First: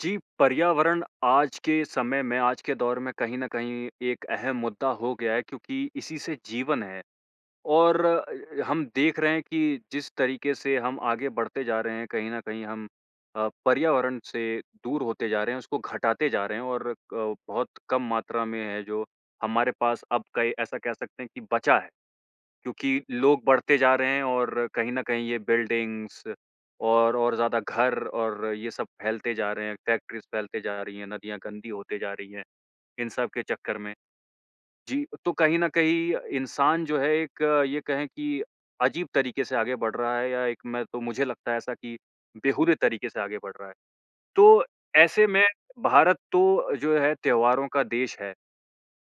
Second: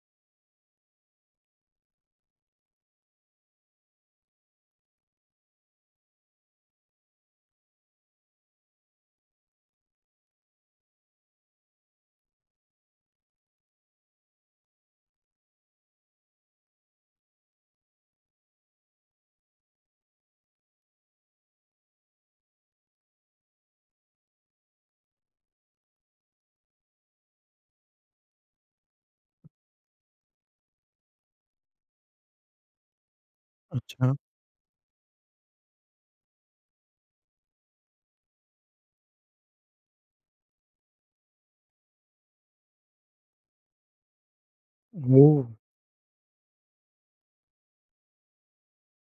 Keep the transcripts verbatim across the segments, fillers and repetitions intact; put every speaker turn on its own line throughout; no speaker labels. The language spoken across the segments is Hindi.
जी, पर्यावरण आज के समय में, आज के दौर में कहीं न कहीं एक अहम मुद्दा हो गया है क्योंकि इसी से जीवन है। और अ अ, हम देख रहे हैं कि जिस तरीके से हम आगे बढ़ते जा रहे हैं, कहीं न कहीं हम अ, पर्यावरण से दूर होते जा रहे हैं, उसको घटाते जा रहे हैं और अ, बहुत कम मात्रा में है जो हमारे पास अब कई ऐसा कह सकते हैं कि बचा है। क्योंकि लोग बढ़ते जा रहे हैं और कहीं न कहीं ये बिल्डिंग्स और और ज़्यादा घर और ये सब फैलते जा रहे हैं, फैक्ट्रीज़ फैलते जा रही हैं, नदियाँ गंदी होती जा रही हैं इन सब के चक्कर में।
अच्छा।
जी, तो कहीं न कहीं इंसान जो है एक ये कहें कि अजीब तरीके से आगे बढ़ रहा है या एक मैं तो मुझे लगता है ऐसा कि बेहूदे तरीके से आगे बढ़ रहा है। तो ऐसे में
वो।
भारत तो जो है त्योहारों का देश है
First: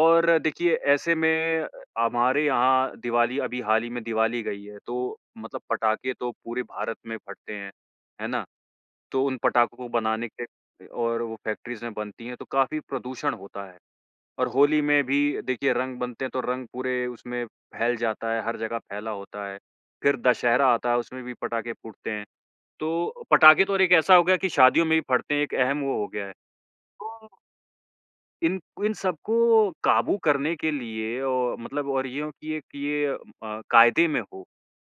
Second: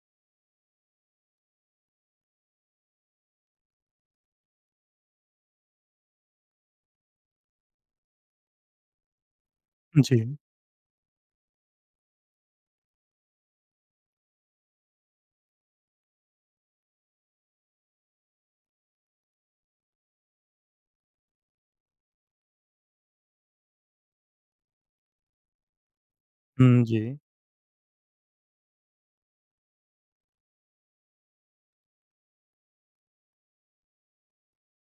और देखिए ऐसे में हमारे यहाँ दिवाली, अभी हाल ही में दिवाली गई है। तो मतलब पटाखे तो पूरे भारत में फटते हैं, है ना? तो उन पटाखों को बनाने
जी।
के और वो फैक्ट्रीज़ में बनती है तो काफ़ी प्रदूषण होता है। और होली में भी देखिए रंग बनते हैं तो रंग पूरे उसमें फैल जाता है, हर जगह फैला होता है, फिर दशहरा आता है उसमें भी पटाखे फूटते हैं। तो पटाखे तो और एक ऐसा हो गया कि शादियों में भी फटते हैं एक अहम वो हो गया है।
हुँ, जी।
तो इन इन सबको काबू करने के लिए ओ मतलब और यो कि ये अ, कायदे में हो,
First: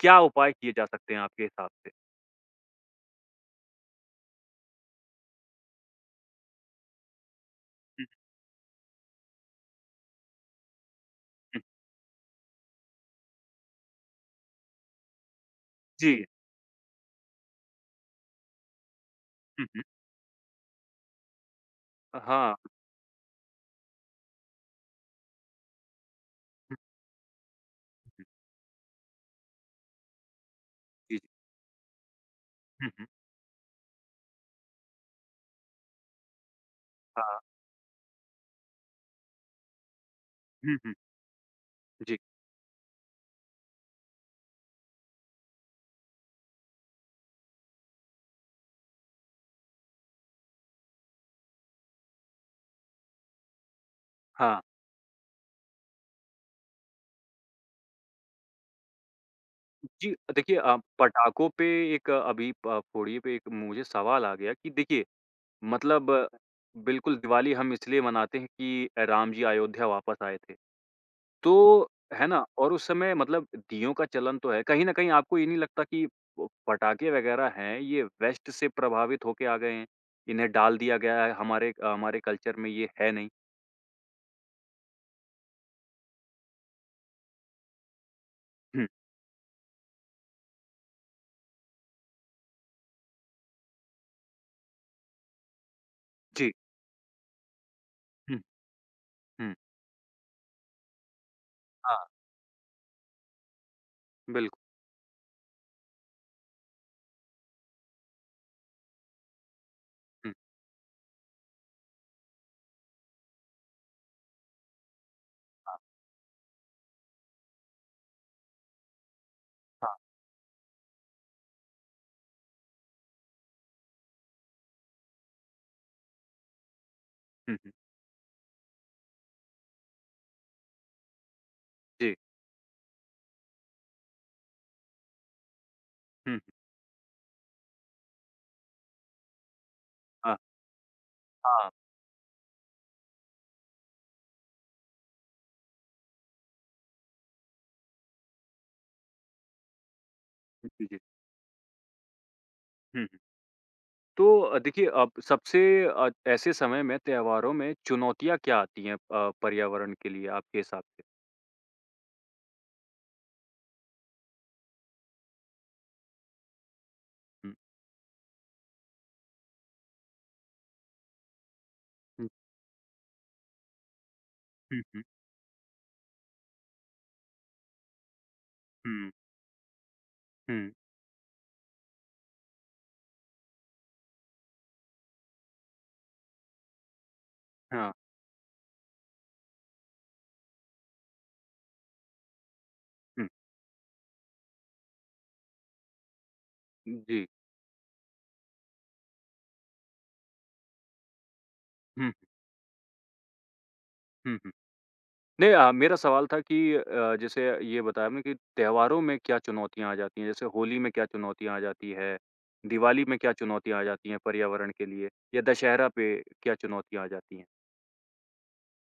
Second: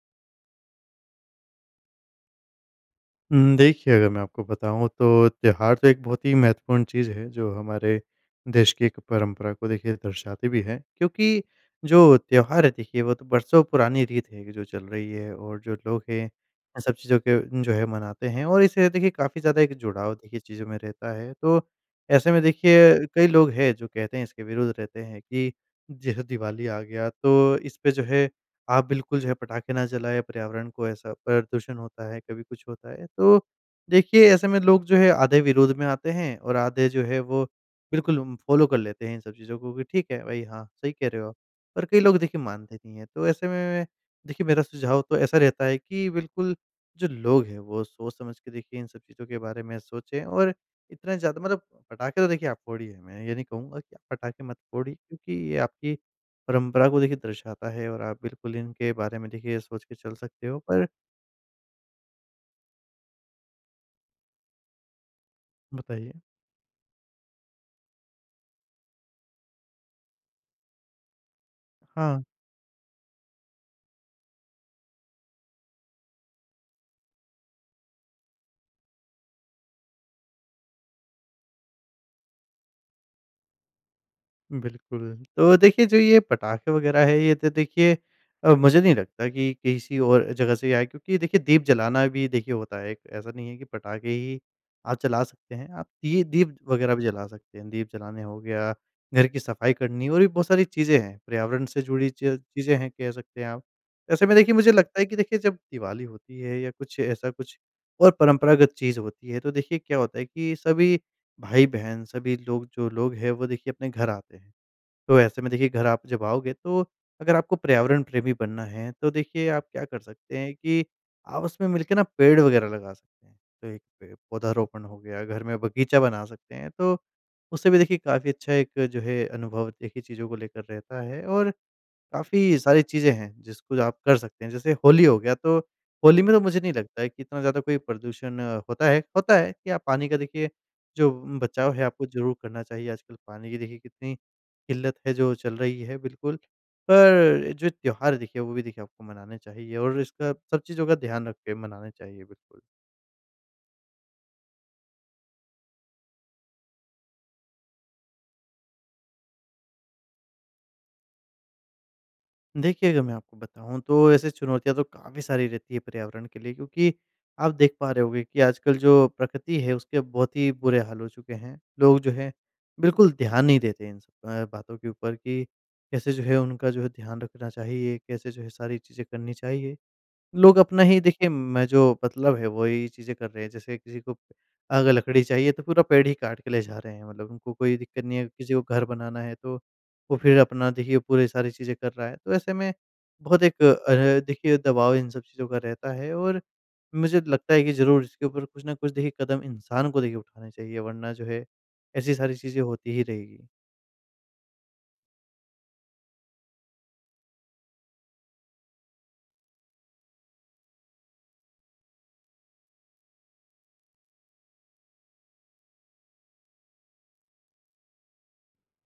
क्या उपाय किए जा सकते हैं आपके हिसाब से?
हुँ, देखिए, अगर मैं आपको बताऊँ, तो त्यौहार तो एक बहुत ही महत्वपूर्ण चीज़ है, जो हमारे
हुँ।
देश की एक परंपरा को देखिए, दर्शाती भी है। क्योंकि
हुँ।
जो त्यौहार है देखिए, वो तो बरसों पुरानी रीत है कि जो चल रही है, और जो लोग
जी।
हैं, इन सब चीज़ों को जो है, मनाते हैं, और इससे देखिए, काफ़ी ज़्यादा
हुँ,
एक
हुँ।
जुड़ाव, देखिए, चीज़ों में रहता है। तो
अ,
ऐसे में
हाँ।
देखिए, कई लोग हैं जो कहते हैं इसके विरुद्ध रहते हैं कि, जैसे दिवाली आ गया, तो इसपे जो
हुँ।
है, आप बिल्कुल जो है, पटाखे ना जलाएँ। पर्यावरण को ऐसा
जी।
प्रदूषण होता है, कभी कुछ
हुँ,
होता
हुँ।
है। तो देखिए, ऐसे में लोग जो हैं आधे विरोध में आते हैं, और आधे जो हैं,
हाँ।
वो बिल्कुल उम, फ़ॉलो कर लेते हैं इन सब चीज़ों को कि, ठीक है, भई। हाँ,
हुँ,
सही
हुँ।
कह रहे हो आप। और कई
जी।
लोग, देखिए, मानते नहीं हैं। तो ऐसे में, मैं देखिए, मेरा सुझाव तो ऐसा रहता है कि बिल्कुल, जो लोग हैं, वो सोच-समझ के देखिए, इन सब चीज़ों के बारे में सोचें, और इतना ज़्यादा मतलब पटाखे तो, देखिए, आप फोड़िए। मैं ये नहीं कहूँगा कि पटाखे मत
हाँ।
फोड़िए, क्योंकि ये आपकी परंपरा को देखिए, दर्शाता है और आप बिल्कुल इनके बारे में, देखिए, ये सोच के
जी,
चल
अ,
सकते
देखिए
हो।
अ,
पर
पटाखों पे एक अभी प फोड़िये पे एक मुझे सवाल आ गया कि देखिये, मतलब
बताइए।
बिल्कुल, दिवाली हम इसलिए मनाते हैं कि अ, राम जी अयोध्या वापस आए थे। तो
हाँ।
है ना? और उस समय मतलब दीयों का चलन तो है। कहीं न कहीं, आपको ये नहीं लगता कि प पटाखे वग़ैरह हैं, ये वेस्ट से प्रभावित होके आ गए हैं, इन्हें डाल दिया गया है, हमारे अ, हमारे कल्चर में ये है नहीं?
बिल्कुल। तो देखिए, जो ये पटाखे वगैरह हैं, ये तो, देखिए अ, मुझे
हुँ।
नहीं लगता कि किसी और जगह से ही आए हैं, क्योंकि देखिए, दीप जलाना भी देखिए, होता है एक। ऐसा नहीं है कि पटाखे ही आप जला सकते हैं, आप दीये,
जी।
दीप वगैरह भी जला सकते हैं। दीप जलाने हो
हुँ।
गया, घर की
हुँ।
सफाई करनी और भी बहुत सारी चीज़ें हैं, पर्यावरण से
हाँ।
जुड़ी च चीज़ें हैं, कह सकते हैं आप। ऐसे में,
बिल्क
देखिए, मुझे लगता है कि देखिए, जब दिवाली होती है, या कुछ, ऐसा कुछ, और परंपरागत चीज़ होती है, तो देखिए, क्या होता है
हुँ।
कि सभी भाई-बहन, सभी लोग, जो लोग हैं, वो देखिए अपने घर आते हैं। तो ऐसे में, देखिए,
हाँ।
घर आप जब आओगे, तो अगर आपको पर्यावरण प्रेमी बनना है, तो देखिए, आप क्या
हाँ।
कर सकते हैं कि आप उसमें मिलके ना, पेड़ वगैरह लगा सकते हैं। तो एक पे पौधारोपण हो गया, घर में बगीचा बना सकते हैं, तो
हुँ,
उससे
हुँ।
भी, देखिए, काफ़ी अच्छा एक जो है, अनुभव एक ही चीज़ों को लेकर रहता है, और
जी।
काफ़ी सारी चीज़ें हैं, जिसको आप कर सकते हैं। जैसे होली हो गया, तो होली में
हुँ।
तो मुझे नहीं लगता है कि इतना ज़्यादा कोई प्रदूषण होता है, होता है कि आप पानी का
हाँ।
देखिए, जो उम,
हाँ।
बचाव है, आपको ज़रूर करना चाहिए। आजकल पानी की देखिए, कितनी किल्लत है, जो चल रही है, बिल्कुल। पर जो त्योहार है देखिए, वो भी देखिए आपको मनाने चाहिए और इसका सब
जी,
चीज़ों का
जी।
ध्यान रख के मनाने चाहिए, बिल्कुल।
हुँ, हुँ। तो अ, देखिए अ, सबसे अ, ऐसे समय में त्योहारों में चुनौतियाँ क्या आती हैं अ, पर्यावरण के लिए आपके हिसाब से?
देखिए, अगर मैं आपको बताऊँ तो ऐसे चुनौतियाँ तो काफ़ी सारी रहती हैं पर्यावरण के लिए, क्योंकि आप
हुँ।
देख पा रहे होंगे कि आजकल जो प्रकृति है उसके बहुत ही बुरे हाल हो चुके हैं। लोग जो
हुँ।
है बिल्कुल ध्यान नहीं देते हैं इन स अ, बातों
हुँ,
के
हुँ।
ऊपर कि कैसे जो है उनका जो है ध्यान रखना चाहिए, कैसे जो है सारी चीज़ें
हुँ।
करनी चाहिए। लोग
हुँ।
अपना ही देखिए, मैं जो मतलब है वही चीज़ें कर रहे हैं, जैसे किसी को, अगर लकड़ी चाहिए तो पूरा पेड़ ही काट के ले जा रहे हैं, मतलब उनको कोई
हाँ।
दिक्कत नहीं है। किसी को घर बनाना है तो वो फिर अपना देखिए पूरी सारी चीज़ें कर रहा है, तो ऐसे में
हुँ।
बहुत एक अ, देखिए दबाव इन सब चीज़ों का रहता है और
उ,
मुझे
जी।
लगता है कि ज़रूर इसके ऊपर कुछ ना कुछ देखिए कदम इंसान को देखिए उठाने चाहिए वरना जो है
हुँ।
ऐसी सारी चीज़ें होती ही रहेगी।
हुँ, हुँ। नहीं अ, मेरा सवाल था कि अ अ, जैसे ये बताया आपने कि त्योहारों में क्या चुनौतियाँ आ जाती हैं? जैसे होली में क्या चुनौतियाँ आ जाती हैं? दिवाली में क्या चुनौतियाँ आ जाती हैं पर्यावरण के लिए या दशहरा पे क्या चुनौतियाँ आ जाती हैं?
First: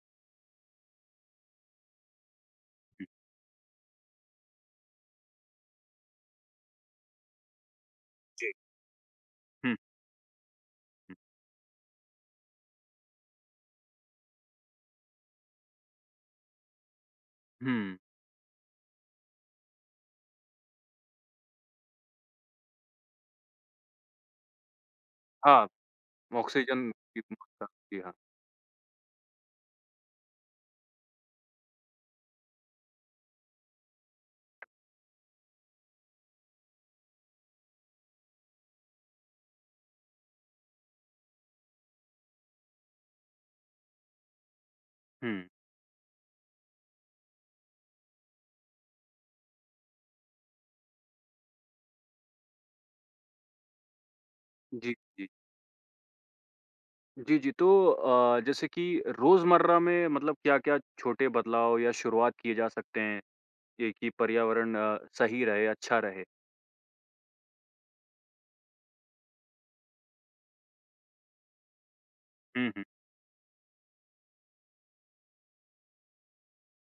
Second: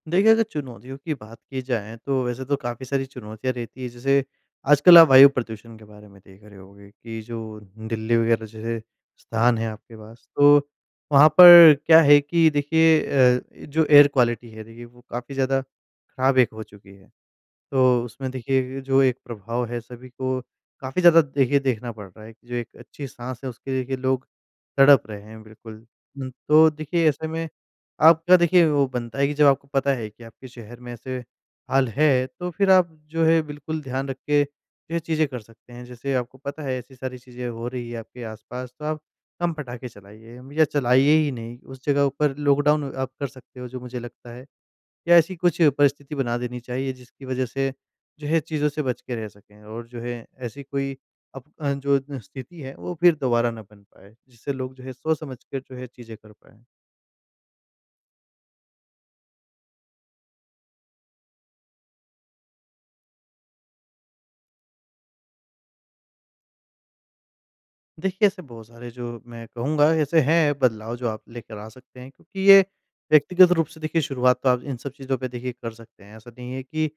देखिए, अगर चुनौतियों की बात की जाए तो वैसे तो काफ़ी सारी चुनौतियाँ रहती है, जैसे आजकल आप वायु प्रदूषण के बारे में देख रहे होगे कि जो दिल्ली
जी।
वगैरह जैसे स्थान है
हुँ।
आपके पास, तो
हुँ।
वहाँ पर क्या है कि देखिए अ, ए जो एयर क्वालिटी है देखिए वो काफ़ी ज़्यादा ख़राब एक हो चुकी है।
हुँ।
तो, उसमें देखिए ये जो एक प्रभाव है सभी को काफ़ी ज़्यादा देखिए देखना पड़ रहा है, एक जो एक अच्छी साँस है उसके देखिए लोग तड़प रहे हैं
हाँ।
बिल्कुल। उम, तो
ऑक्सीज़न
देखिए
की
ऐसे में
बहुत [unintelligible] हाँ।
आपका देखिए वो बनता है कि जब आपको पता है कि आपके शहर में ऐसे हाल है, तो फिर आप जो है बिल्कुल ध्यान रख के यह चीज़ें कर सकते हैं। जैसे आपको पता है ऐसी सारी चीज़ें हो रही है आपके आस-पास तो आप, कम पटाख़े चलाइए अम, या चलाइए ही नहीं, उस जगह ऊपर लॉकडाउन आप कर सकते है जो मुझे लगता है या ऐसी
हुँ।
कुछ परिस्थिति बना देनी चाहिए जिसकी वजह से जो है, चीज़ों से बच के रह सके और जो है ऐसी कोई अप अ, जो न स्थिति है, वो फिर दोबारा ना बन पाए, जिससे लोग जो है
जी, जी।
सोच-समझ कर जो है चीज़ें कर पाए।
जी, जी, तो अ, जैसे कि रोज़मर्रा में मतलब क्या-क्या छोटे बदलाव या शुरुआत किए जा सकते हैं? ये कि पर्यावरण सही रहे, अच्छा रहे?
देखिए, ऐसे बहुत सारे जो मैं कहूँगा ऐसे हैं बदलाव जो आप लेकर आ सकते हैं। क्योंकि ये
हुँ, हुँ।
व्यक्तिगत रूप से देखिए शुरुआत तो आप इन सब चीज़ पे देखिए कर सकते हैं। ऐसा नहीं है कि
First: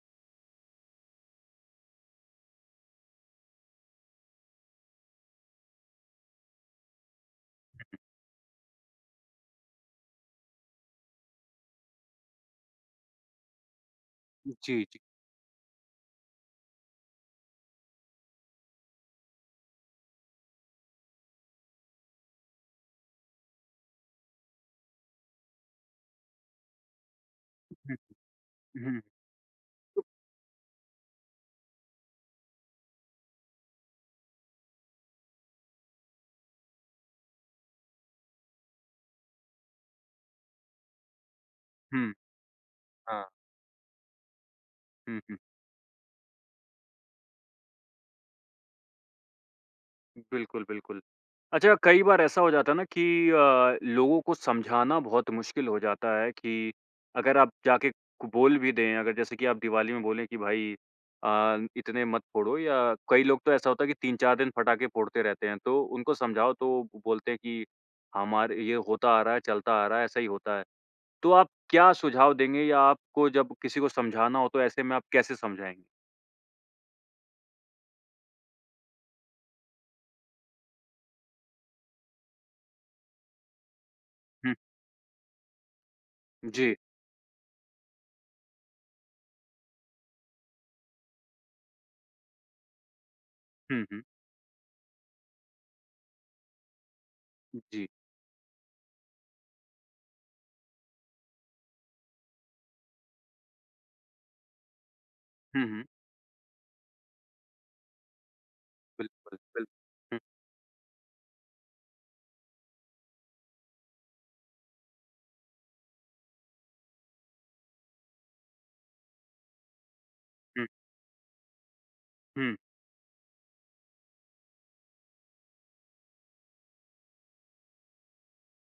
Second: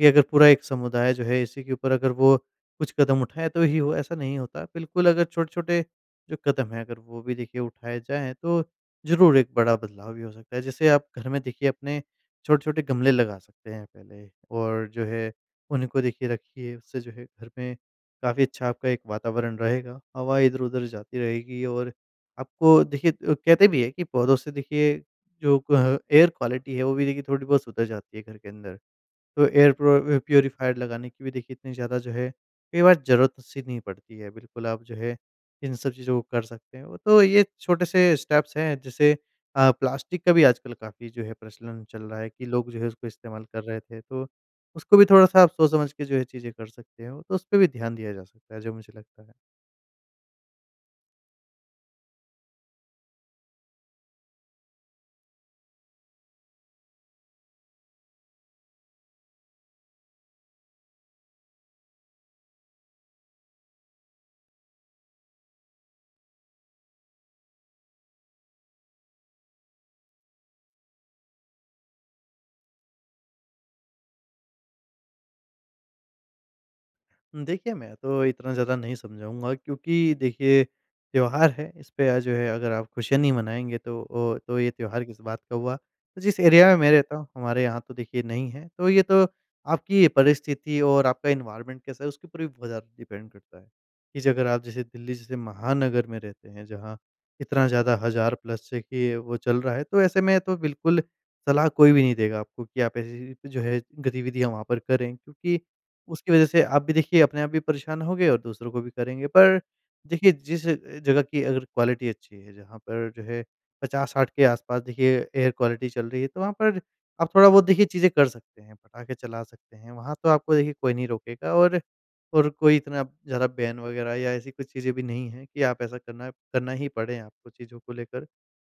ये अगर पूरा एक समुदाय जो है इसी के ऊपर अगर वो कुछ कदम उठाए तो ही वो ऐसा नहीं होता। बिल्कुल अगर छोटे-छोटे जो कदम हैं अगर वो भी देखिए उठाए जाएँ तो ज़रूर एक बड़ा बदलाव भी हो सकता है। जैसे आप घर में देखिए अपने छोटे-छोटे गमले लगा सकते हैं पहले
उ, जी,
और
जी।
जो है उनको देखिए रखिए उससे जो है घर में काफ़ी अच्छा आपका एक वातावरण रहेगा। हवा इधर-उधर जाती रहेगी और आपको देखिए उ कहते भी हैं कि पौधों से देखिए जो अ, एयर क्वालिटी है वो भी देखिए थोड़ी बहुत सुधर
उ,
जाती है घर के अंदर।
हुँ।
तो एयर प्रो
हुँ।
व प्यूरीफ़ायर लगाने की भी देखिए इतनी ज़्यादा जो है कई बार ज़रूरत-सी नहीं पड़ती है। बिल्कुल आप जो है इन सब चीज़ों को कर सकते हैं। तो ये छोटे से स्टेप्स हैं जैसे अ, प्लास्टिक का भी आजकल काफ़ी जो है प्रचलन चल
हुँ।
रहा है कि लोग जो है उसको
हाँ।
इस्तेमाल कर रहे थे। तो उसको भी
हुँ, हुँ।
थोड़ा-सा आप सोच समझ के जो है चीज़ें कर सकते हो। तो उसपे भी ध्यान दिया जा सकता है जो मुझे लगता है।
बिल्कुल, बिल्कुल। अच्छा कई बार ऐसा हो जाता है ना कि अ, लोगों को समझाना बहुत मुश्किल हो जाता है कि अगर आप जाके क बोल भी दें, अगर जैसे कि आप दिवाली में बोलें कि भाई अ, न इतने मत फोड़ो या कई लोग तो ऐसा होता है कि तीन चार दिन पटाखे फोड़ते रहते हैं। तो उनको समझाओ तो ब बोलते हैं कि हमारे ये होता आ रहा है, चलता आ रहा है, ऐसा ही होता है। तो आप क्या सुझाव देंगे या आपको जब किसी को समझाना हो तो ऐसे में आप कैसे समझाएँगे?
देखिए, मैं तो इतना ज़्यादा नहीं समझाऊँगा क्योंकि देखिए त्योहार है, इसपे अ, जो है अगर आप खुशियाँ नहीं मनाएँगे तो ओ
हुँ।
तो ये त्योहार किस बात का हुआ? तो जिस एरिया
जी।
में मैं रहता हूँ, हमारे यहाँ तो देखिए नहीं है। तो ये तो आपकी परिस्थिति और आपका एनवायरनमेंट कैसा है, उसके ऊपर भी बहुत ज़्यादा डिपेंड करता है।
हुँ, हुँ।
कि ज अगर आप जैसे दिल्ली जैसे महानगर में रहते हैं जहाँ इतना
जी।
ज़्यादा हज़ार प्लस देखिए वो चल रहा है, तो ऐसे में तो बिल्कुल सलाह कोई भी नहीं देगा आपको कि आप ऐसी जी जो है गतिविधियाँ वहाँ पर करें। क्योंकि
हुँ, हुँ।
उसकी वजह से आप भी देखिए अपने आप भी परेशान होंगे और दूसरों को भी करेंगे
बिल्कुल,
पर
बिल हुँ।
देखिए जिस अ, जगह कि अगर क्वालिटी अच्छी है, जहाँ पर जो है पचास साठ के आस-पास देखिए एयर क्वालिटी चल रही है, तो वहाँ पर आप थोड़ा बहुत देखिए चीजें कर सकते हैं। पटाखे चला सकते हैं, वहाँ तो आपको
हुँ।
देखिए कोई नहीं रोकेगा और और
हुँ।
कोई इतना प ज़्यादा बैन वगैरह या ऐसी कुछ चीजें भी नहीं है, कि आप ऐसा करना करना ही पड़े आपको चीज़ों को लेकर।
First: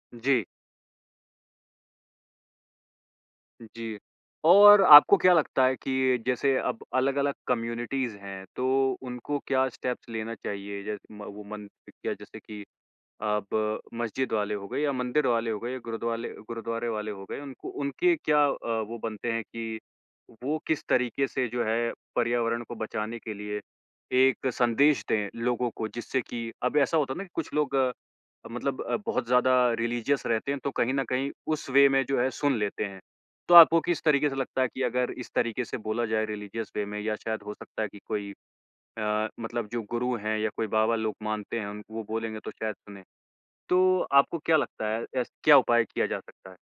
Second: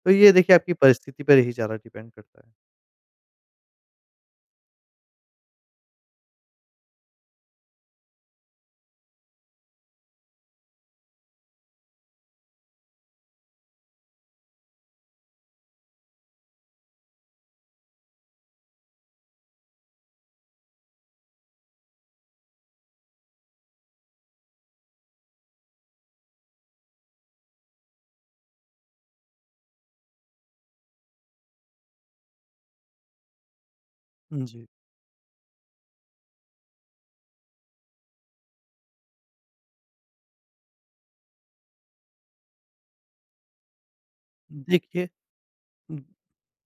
तो ये
जी।
देखिए आपकी परिस्थिति पर ही ज़्यादा डिपेंड करता है।
जी। और आपको क्या लगता है कि जैसे अब अलग-अलग कम्युनिटीज़ हैं, तो उनको क्या स्टेप्स लेना चाहिए? जैस म वो मन पि क्या जैसे कि अब मस्जिद वाले हो गए या मंदिर वाले हो गए, या गुरुद्वाले गुरुद्वारे वाले हो गए, उनको उनके क्या अ, वो बनते है कि वो किस तरीके से, जो है, पर्यावरण को बचाने के लिए, एक संदेश दें लोगों को, जिससे कि अब ऐसा होता है ना कि कुछ लोग अब मतलब अ, बहुत ज़्यादा रिलीजियस रहते हैं, तो कहीं न कहीं उस वे में जो है सुन लेते हैं। तो आपको किस तरीके से
हाँ
लगता
जी।
है कि अगर इस तरीके से बोला जाए, रिलीजियस वे में, या शायद हो सकता है कि कोई अ, मतलब जो गुरु हैं या कोई बाबा लोग मानते हैं उनको वो बोलेंगे तो शायद सुनें। तो आपको क्या लगता है,
देखिए,
ऐस क्या उपाय
उम
किया जा सकता है?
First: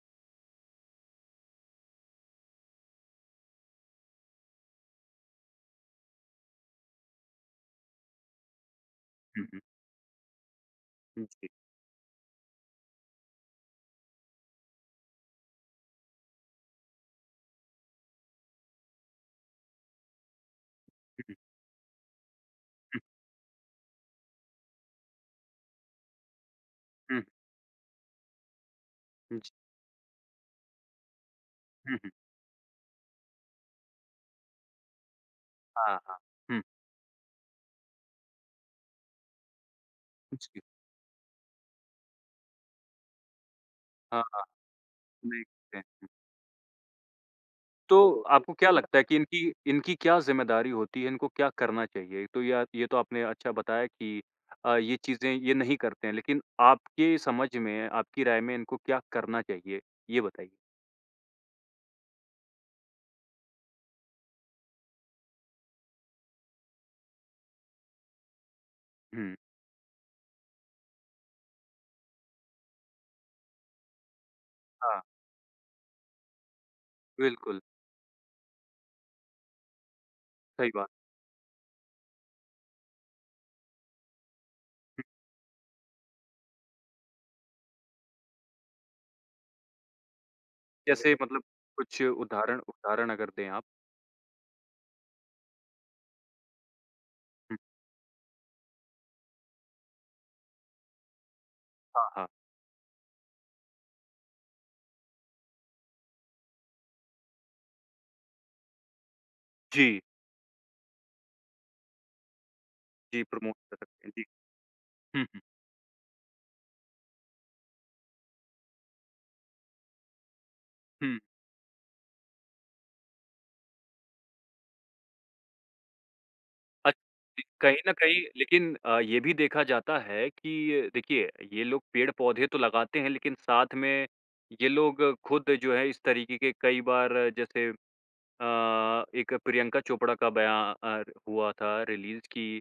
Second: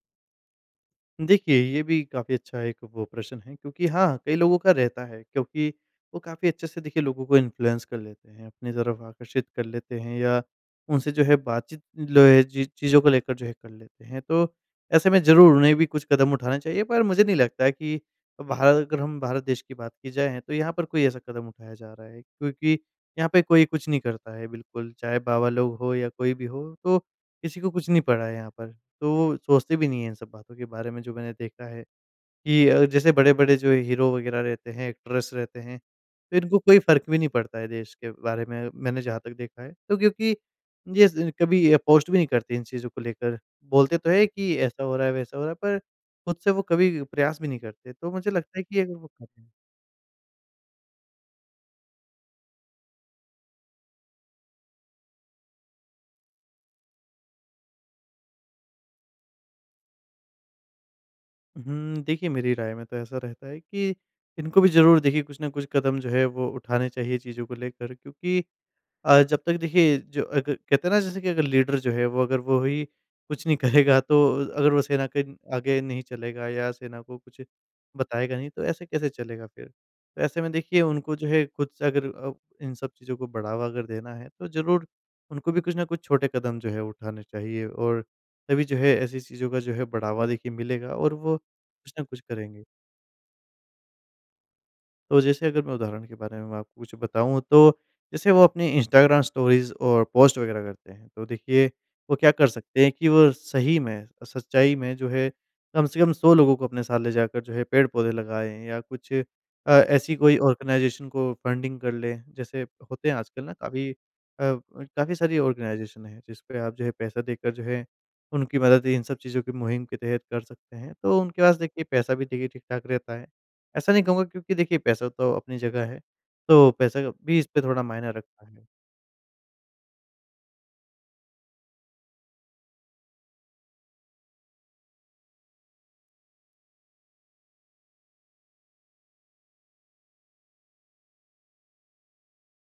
देखिए, ये भी काफ़ी अच्छा एक वो प्रश्न है, क्योंकि हाँ, कई लोगों का रहता है, क्योंकि वो काफ़ी अच्छे से देखिए, लोगों को इन्फ्लुएंस कर लेते हैं, अपनी तरफ आकर्षित
हुँ, हुँ।
कर लेते हैं या उनसे जो
हुँ,
है
जी।
बातचीत लो ए जी, चीज़ों को लेकर जो है कर लेते हैं। तो ऐसे में ज़रूर, उन्हें भी कुछ कदम उठाने चाहिए पर मुझे नहीं लगता है कि भार अगर हम भारत देश की बात की जाए, तो यहाँ पर कोई ऐसा
हुँ, हुँ।
कदम उठाया जा रहा है। क्योंकि
हुँ।
यहाँ पे कोई कुछ नहीं करता है बिल्कुल, चाहे बाबा लोग हों या कोई भी हो तो
हुँ।
किसी को कुछ नहीं पड़ा है यहाँ पर। तो वो
जी।
सोचते भी नहीं हैं इन सब बातों के बारे में। जो मैंने देखा है,
हुँ, हुँ।
कि अ, जैसे बड़े-बड़े जो हीरो वगैरह रहते हैं, एक्ट्रेस रहते हैं,
हाँ, हाँ।
तो इनको
हुँ।
कोई फ़र्क भी नहीं पड़ता है देश के बारे में, मैंने जहाँ तक देखा है। तो क्योंकि
जी।
ये ज़ कभी अ, पोस्ट भी नहीं करते इन चीज़ों को लेकर। बोलते तो
हाँ,
हैं
हाँ।
कि ऐसा हो रहा है, वैसा हो रहा है,
देखते
पर
हैं।
खुद से वो कभी प्रयास भी नहीं करते।
तो
तो मुझे
आपको
लगता है
क्या
कि एक
लगता है
वो
कि
[unintelligible]
इनकी इनकी क्या ज़िम्मेदारी होती है? इनको क्या करना चाहिए? तो या ये तो आपने अच्छा बताया कि अ, ये चीज़ें ये नहीं करते हैं, लेकिन आपके समझ में, आपकी राय में इनको क्या करना चाहिए? ये बताइए।
हुँ, देखिए मेरी राय में तो ऐसा रहता है कि इनको भी ज़रूर देखिए, कुछ न कुछ कदम जो है, वो उठाने चाहिए चीज़ों को लेकर। क्योंकि अ,
हुँ।
जब तक देखिए, जो अग कहते हैं ना, जैसे कि अगर लीडर जो है, वो अगर वो ही कुछ नहीं करेगा, तो अगर वो
हाँ।
सेना के आगे नहीं चलेगा, या सेना को कुछ
बिल्कुल।
बताएगा नहीं, तो ऐसे-कैसे चलेगा फिर? तो ऐसे में
सही
देखिए,
बात।
उनको जो है, खुद से अगर अब इन सब चीज़ों को बढ़ावा अगर देना है, तो ज़रूर
हुँ।
उनको भी कुछ ना कुछ छोटे कदम जो है, उठाने चाहिए और तभी जो है, ऐसी चीज़ों का जो है, बढ़ावा देखिए, मिलेगा
जैसे
और वो
मतलब
कुछ
कुछ
न कुछ
उदाहरण
करेंगे।
उदाहरण अगर दें आप।
तो जैसे अगर मैं उदाहरण के बारे में मैं आपको कुछ बताऊँ,
हुँ।
तो जैसे वो अपनी इंस्टाग्राम स्टोरीज़ और पोस्ट वग़ैरह करते हैं तो देखिए,
हाँ,
वो
हाँ।
क्या कर सकते हैं कि वो सही में, सच्चाई में जो है, कम से कम सौ लोगों को अपने साथ ले जाकर जो है, पेड़-पौधे लगाएँ, या कुछ अ,
जी।
ऐसी कोई आर्गेनाइज़ेशन को फंडिंग कर लें, जैसे होते हैं
जी,
आजकल ना,
प्रमोट कर
काफ़ी अ,
सकते हैं, जी।
काफ़ी
हुँ,
सारी
हुँ।
आर्गेनाइज़ेशन हैं, जिसपे आप जो है, पैसा देकर जो है, उनकी मदद इन सब चीज़ों की मुहिम के तहत कर सकते हैं।
हुँ।
तो उनके पास, देखिए, पैसा भी, देखिए, ठीक-ठाक रहता है। ऐसा नहीं कहूँगा क्योंकि देखिए पैसा तो अपनी जगह है। तो
अ,
पैसा भी
दि
इसपे
कहीं
थोड़ा
न
मायने
कहीं,
रखता है।
लेकिन अ, ये भी देखा जाता है कि देखिए, ये लोग पेड़-पौधे तो लगाते हैं, लेकिन साथ में ये लोग खुद जो हैं, इस तरीके के कई बार, जैसे अ, एक प्रियंका चोपड़ा का बयान हुआ था, रिलीज़ कि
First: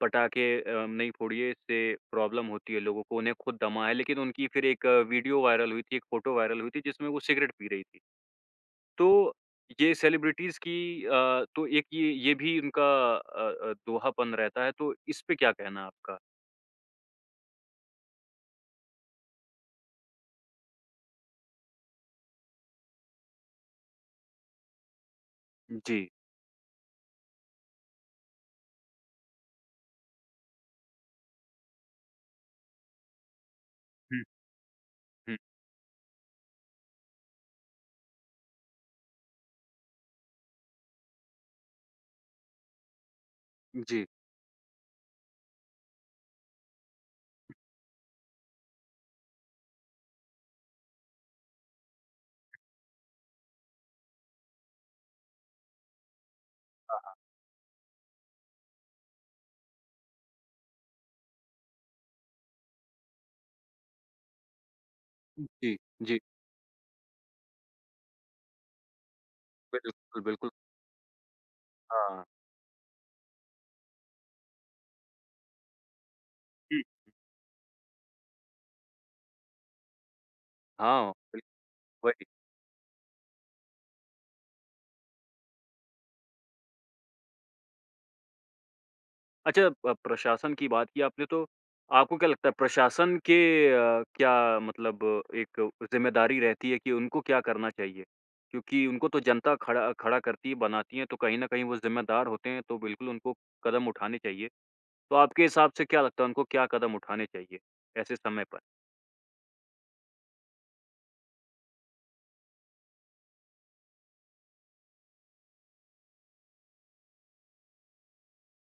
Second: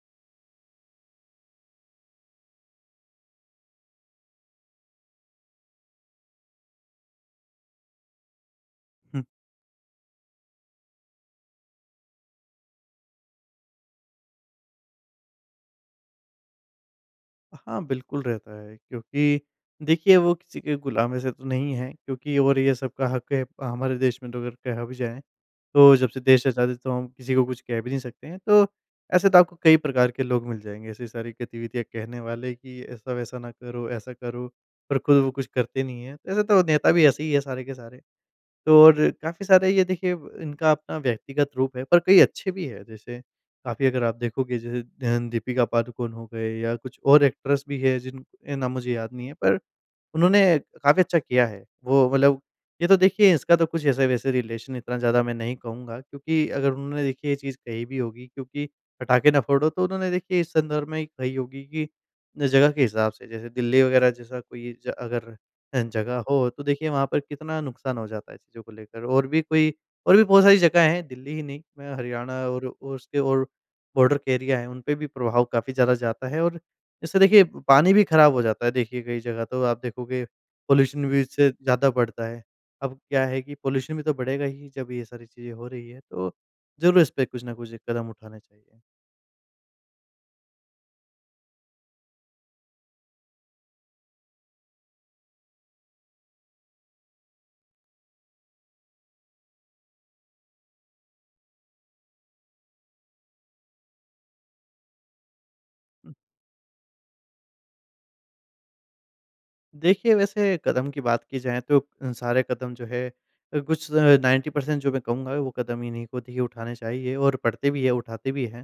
पटाखे अ, नहीं फोड़िए, इससे प्रॉब्लम होती है लोगों को। उन्हें खुद दमा है, लेकिन उनकी फिर एक वीडियो वायरल हुई थी, एक फ़ॉटो वायरल हुई थी, जिसमें वो सिगरेट पी रही थीं।
हुँ।
तो ये सेलिब्रिटीज़ की अ, तो एक ये ये भी इनका अ अ, दोहापन रहता है। तो इसपे क्या कहना है आपका?
हाँ, बिल्कुल रहता है, क्योंकि देखिए वो किसी के गुलाम वैसे तो नहीं है, क्योंकि और ये सब का हक है, हमारे देश में तो अगर कहा भी जाए, तो
जी।
जब से देश आज़ाद हैं तो हम किसी को कुछ कह भी नहीं सकते हैं। तो, ऐसे तो आपको कई प्रकार के लोग मिल जाएँगे, ऐसी सारी गतिविधियाँ कहने वाले कि ऐसा-वैसा ना करो, ऐसा
हुँ।
करो, पर खुद वो
हुँ।
कुछ करते नहीं है। तो ऐसे तो नेता भी ऐसे ही है सारे के सारे। तो और काफ़ी सारे ये देखिए इनका अपना व्यक्तिगत रूप है, पर कई अच्छे भी है जैसे
उ,
काफ़ी अगर
जी।
आप देखोगे जैसे अ, दीपिका पादुकोण हो गए या कुछ और एक्ट्रेस भी है जिनके नाम मुझे याद नहीं है, पर उन्होंने काफ़ी अच्छा किया है। वो मतलब ये तो देखिए इसका तो कुछ ऐसे-वैसे रिलेशन इतना ज़्यादा मैं नहीं कहूँगा, क्योंकि अगर
हाँ,
उन्होंने
हाँ।
देखिए ये चीज़ कही भी होगी, क्योंकि पटाखे ना फोड़ो, तो उन्होंने देखिए इस संदर्भ में ही कही होगी कि जगह के हिसाब से, जैसे दिल्ली वग़ैरह जैसा कोई ए अगर
उ, जी,
अ,
जी।
जगह हो तो देखिए वहाँ पर कितना नुकसान हो जाता है चीज़ों को लेकर और भी कोई और
बिल्कुल,
भी बहुत
बिल्कुल।
सारी जगह हैं। दिल्ली ही नहीं,
हाँ।
हरियाणा और उसके और बॉर्डर के एरिया हैं उनपे भी प्रभाव काफ़ी ज़्यादा जाता है और
हुँ।
जैसे देखिए पानी भी ख़राब हो जाता है, देखिए, कई जगह तो आप देखोगे पॉल्यूशन
हाँ,
भी
बिल
इससे ज़्यादा
वही।
बढ़ता है। अब क्या है कि पॉल्यूशन भी तो बढ़ेगा ही, जब ये सारी चीज़ें हो रही है, तो ज़रूर इसपे कुछ ना कुछ कदम उठाने चाहिए।
अच्छा प प्रशासन की बात की आपने तो आपको क्या लगता है प्रशासन के अ, क्या मतलब एक ज़िम्मेदारी रहती है कि उनको क्या करना चाहिए? क्योंकि उनको तो जनता खड़ा खड़ा करती है, बनाती है। तो कहीं न कहीं वो ज़िम्मेदार होते हैं, तो बिल्कुल उनको कदम उठाने चाहिए। तो आपके हिसाब से क्या
हुँ।
लगता है उनको क्या कदम उठाने चाहिए ऐसे समय पर?
देखिए, वैसे कदम की बात की जाए तो अ, सारे कदम जो है अ, कुछ नाइंटी पर्सेंट जो मैं कहूँगा वो कदम इन्ही को देखिए उठाने चाहिए और पढ़ते भी हैं, उठाते भी हैं।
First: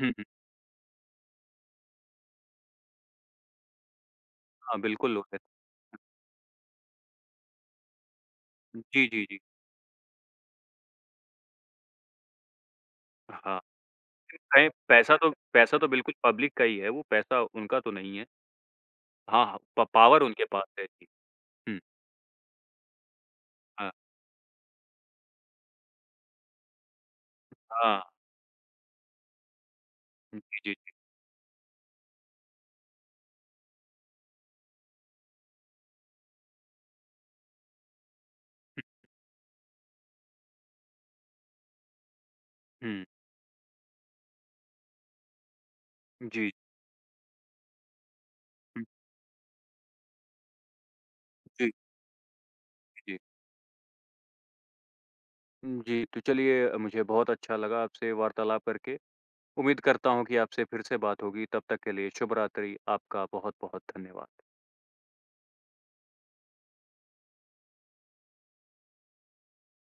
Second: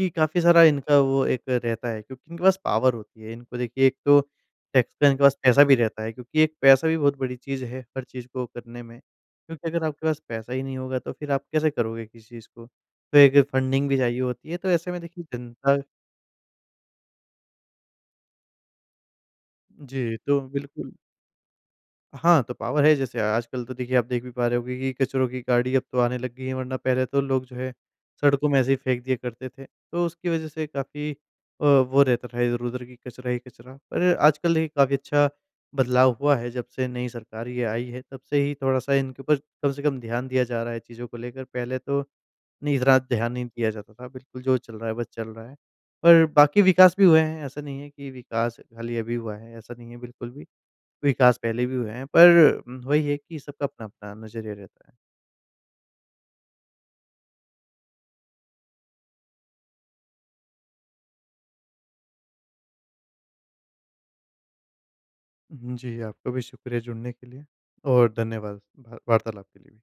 हुँ, हुँ।
काफ़ी सारा इनका वो एक रहता है क्योंकि इनके पास पॉवर होती है। इनको देखिए एक तो
हाँ,
टैक्स का
बिल्कुल
इनके पास
होते। हुँ।
पैसा भी रहता है। क्योंकि एक पैसा भी बहुत बड़ी चीज़ है, हर चीज़ को करने में।
जी, जी, जी।
क्योंकि अगर आपके पास पैसा ही नहीं होगा तो फ़िर आप कैसे करोगे किसी चीज़ को? तो एक
हाँ।
फंडिंग भी चाहिए
इन
होती है, तो
पै
ऐसे में
पैसा
देखिए
तो
जनता
पैसा तो बिल्कुल पब्लिक का ही है, वो पैसा उनका तो नहीं है। हाँ, हाँ प
जी,
पॉवर
तो
उनके पास है
बिल्कुल
जी। हुँ।
हाँ तो पॉवर है जैसे अ, आजकल तो
हाँ।
देखिए आप देख भी पा रहे होगे कि कचरों की गाड़ी अब तो आने लग गई है। वरना पहले तो लोग जो है
हाँ।
सड़कों में ऐसे ही फेंक दिया करते थे। तो उसकी
हुँ।
वजह से
जी, जी।
काफ़ी अ, वो रहता था इधर-उधर की कचरा ही कचरा। पर आजकल काफ़ी अच्छा बदलाव हुआ है जब से नई सरकार ये आई है तब से ही
हुँ।
थोड़ा-सा इनके ऊपर कम से कम ध्यान दिया जा रहा है चीज़ों को लेकर। पहले तो नहीं इतना
हुँ।
ध्यान नहीं दिया जाता था, बिल्कुल जो चल रहा है बस चल रहा है। और
जी।
बाकी विकास भी हुए हैं ऐसा नहीं है कि विकास
हुँ।
खाली अभी हुआ है ऐसा नहीं है बिल्कुल भी। विकास पहले
जी।
भी हुए हैं पर उम,
जी,
वहीं है
जी।
कि सबका अपना-अपना नज़रिया रहता है।
हुँ, जी। तो चलिए अ, मुझे बहुत अच्छा लगा आपसे वार्तालाप करके। उम्मीद करता हूँ कि आपसे फ़िर से बात होगी तब तक के लिए शुभरात्रि। आपका बहुत-बहुत धन्यवाद।
हुँ, जी आपका भी शुक्रिया जुड़ने के लिए और धन्यवाद वा वार्तालाप के लिए भी।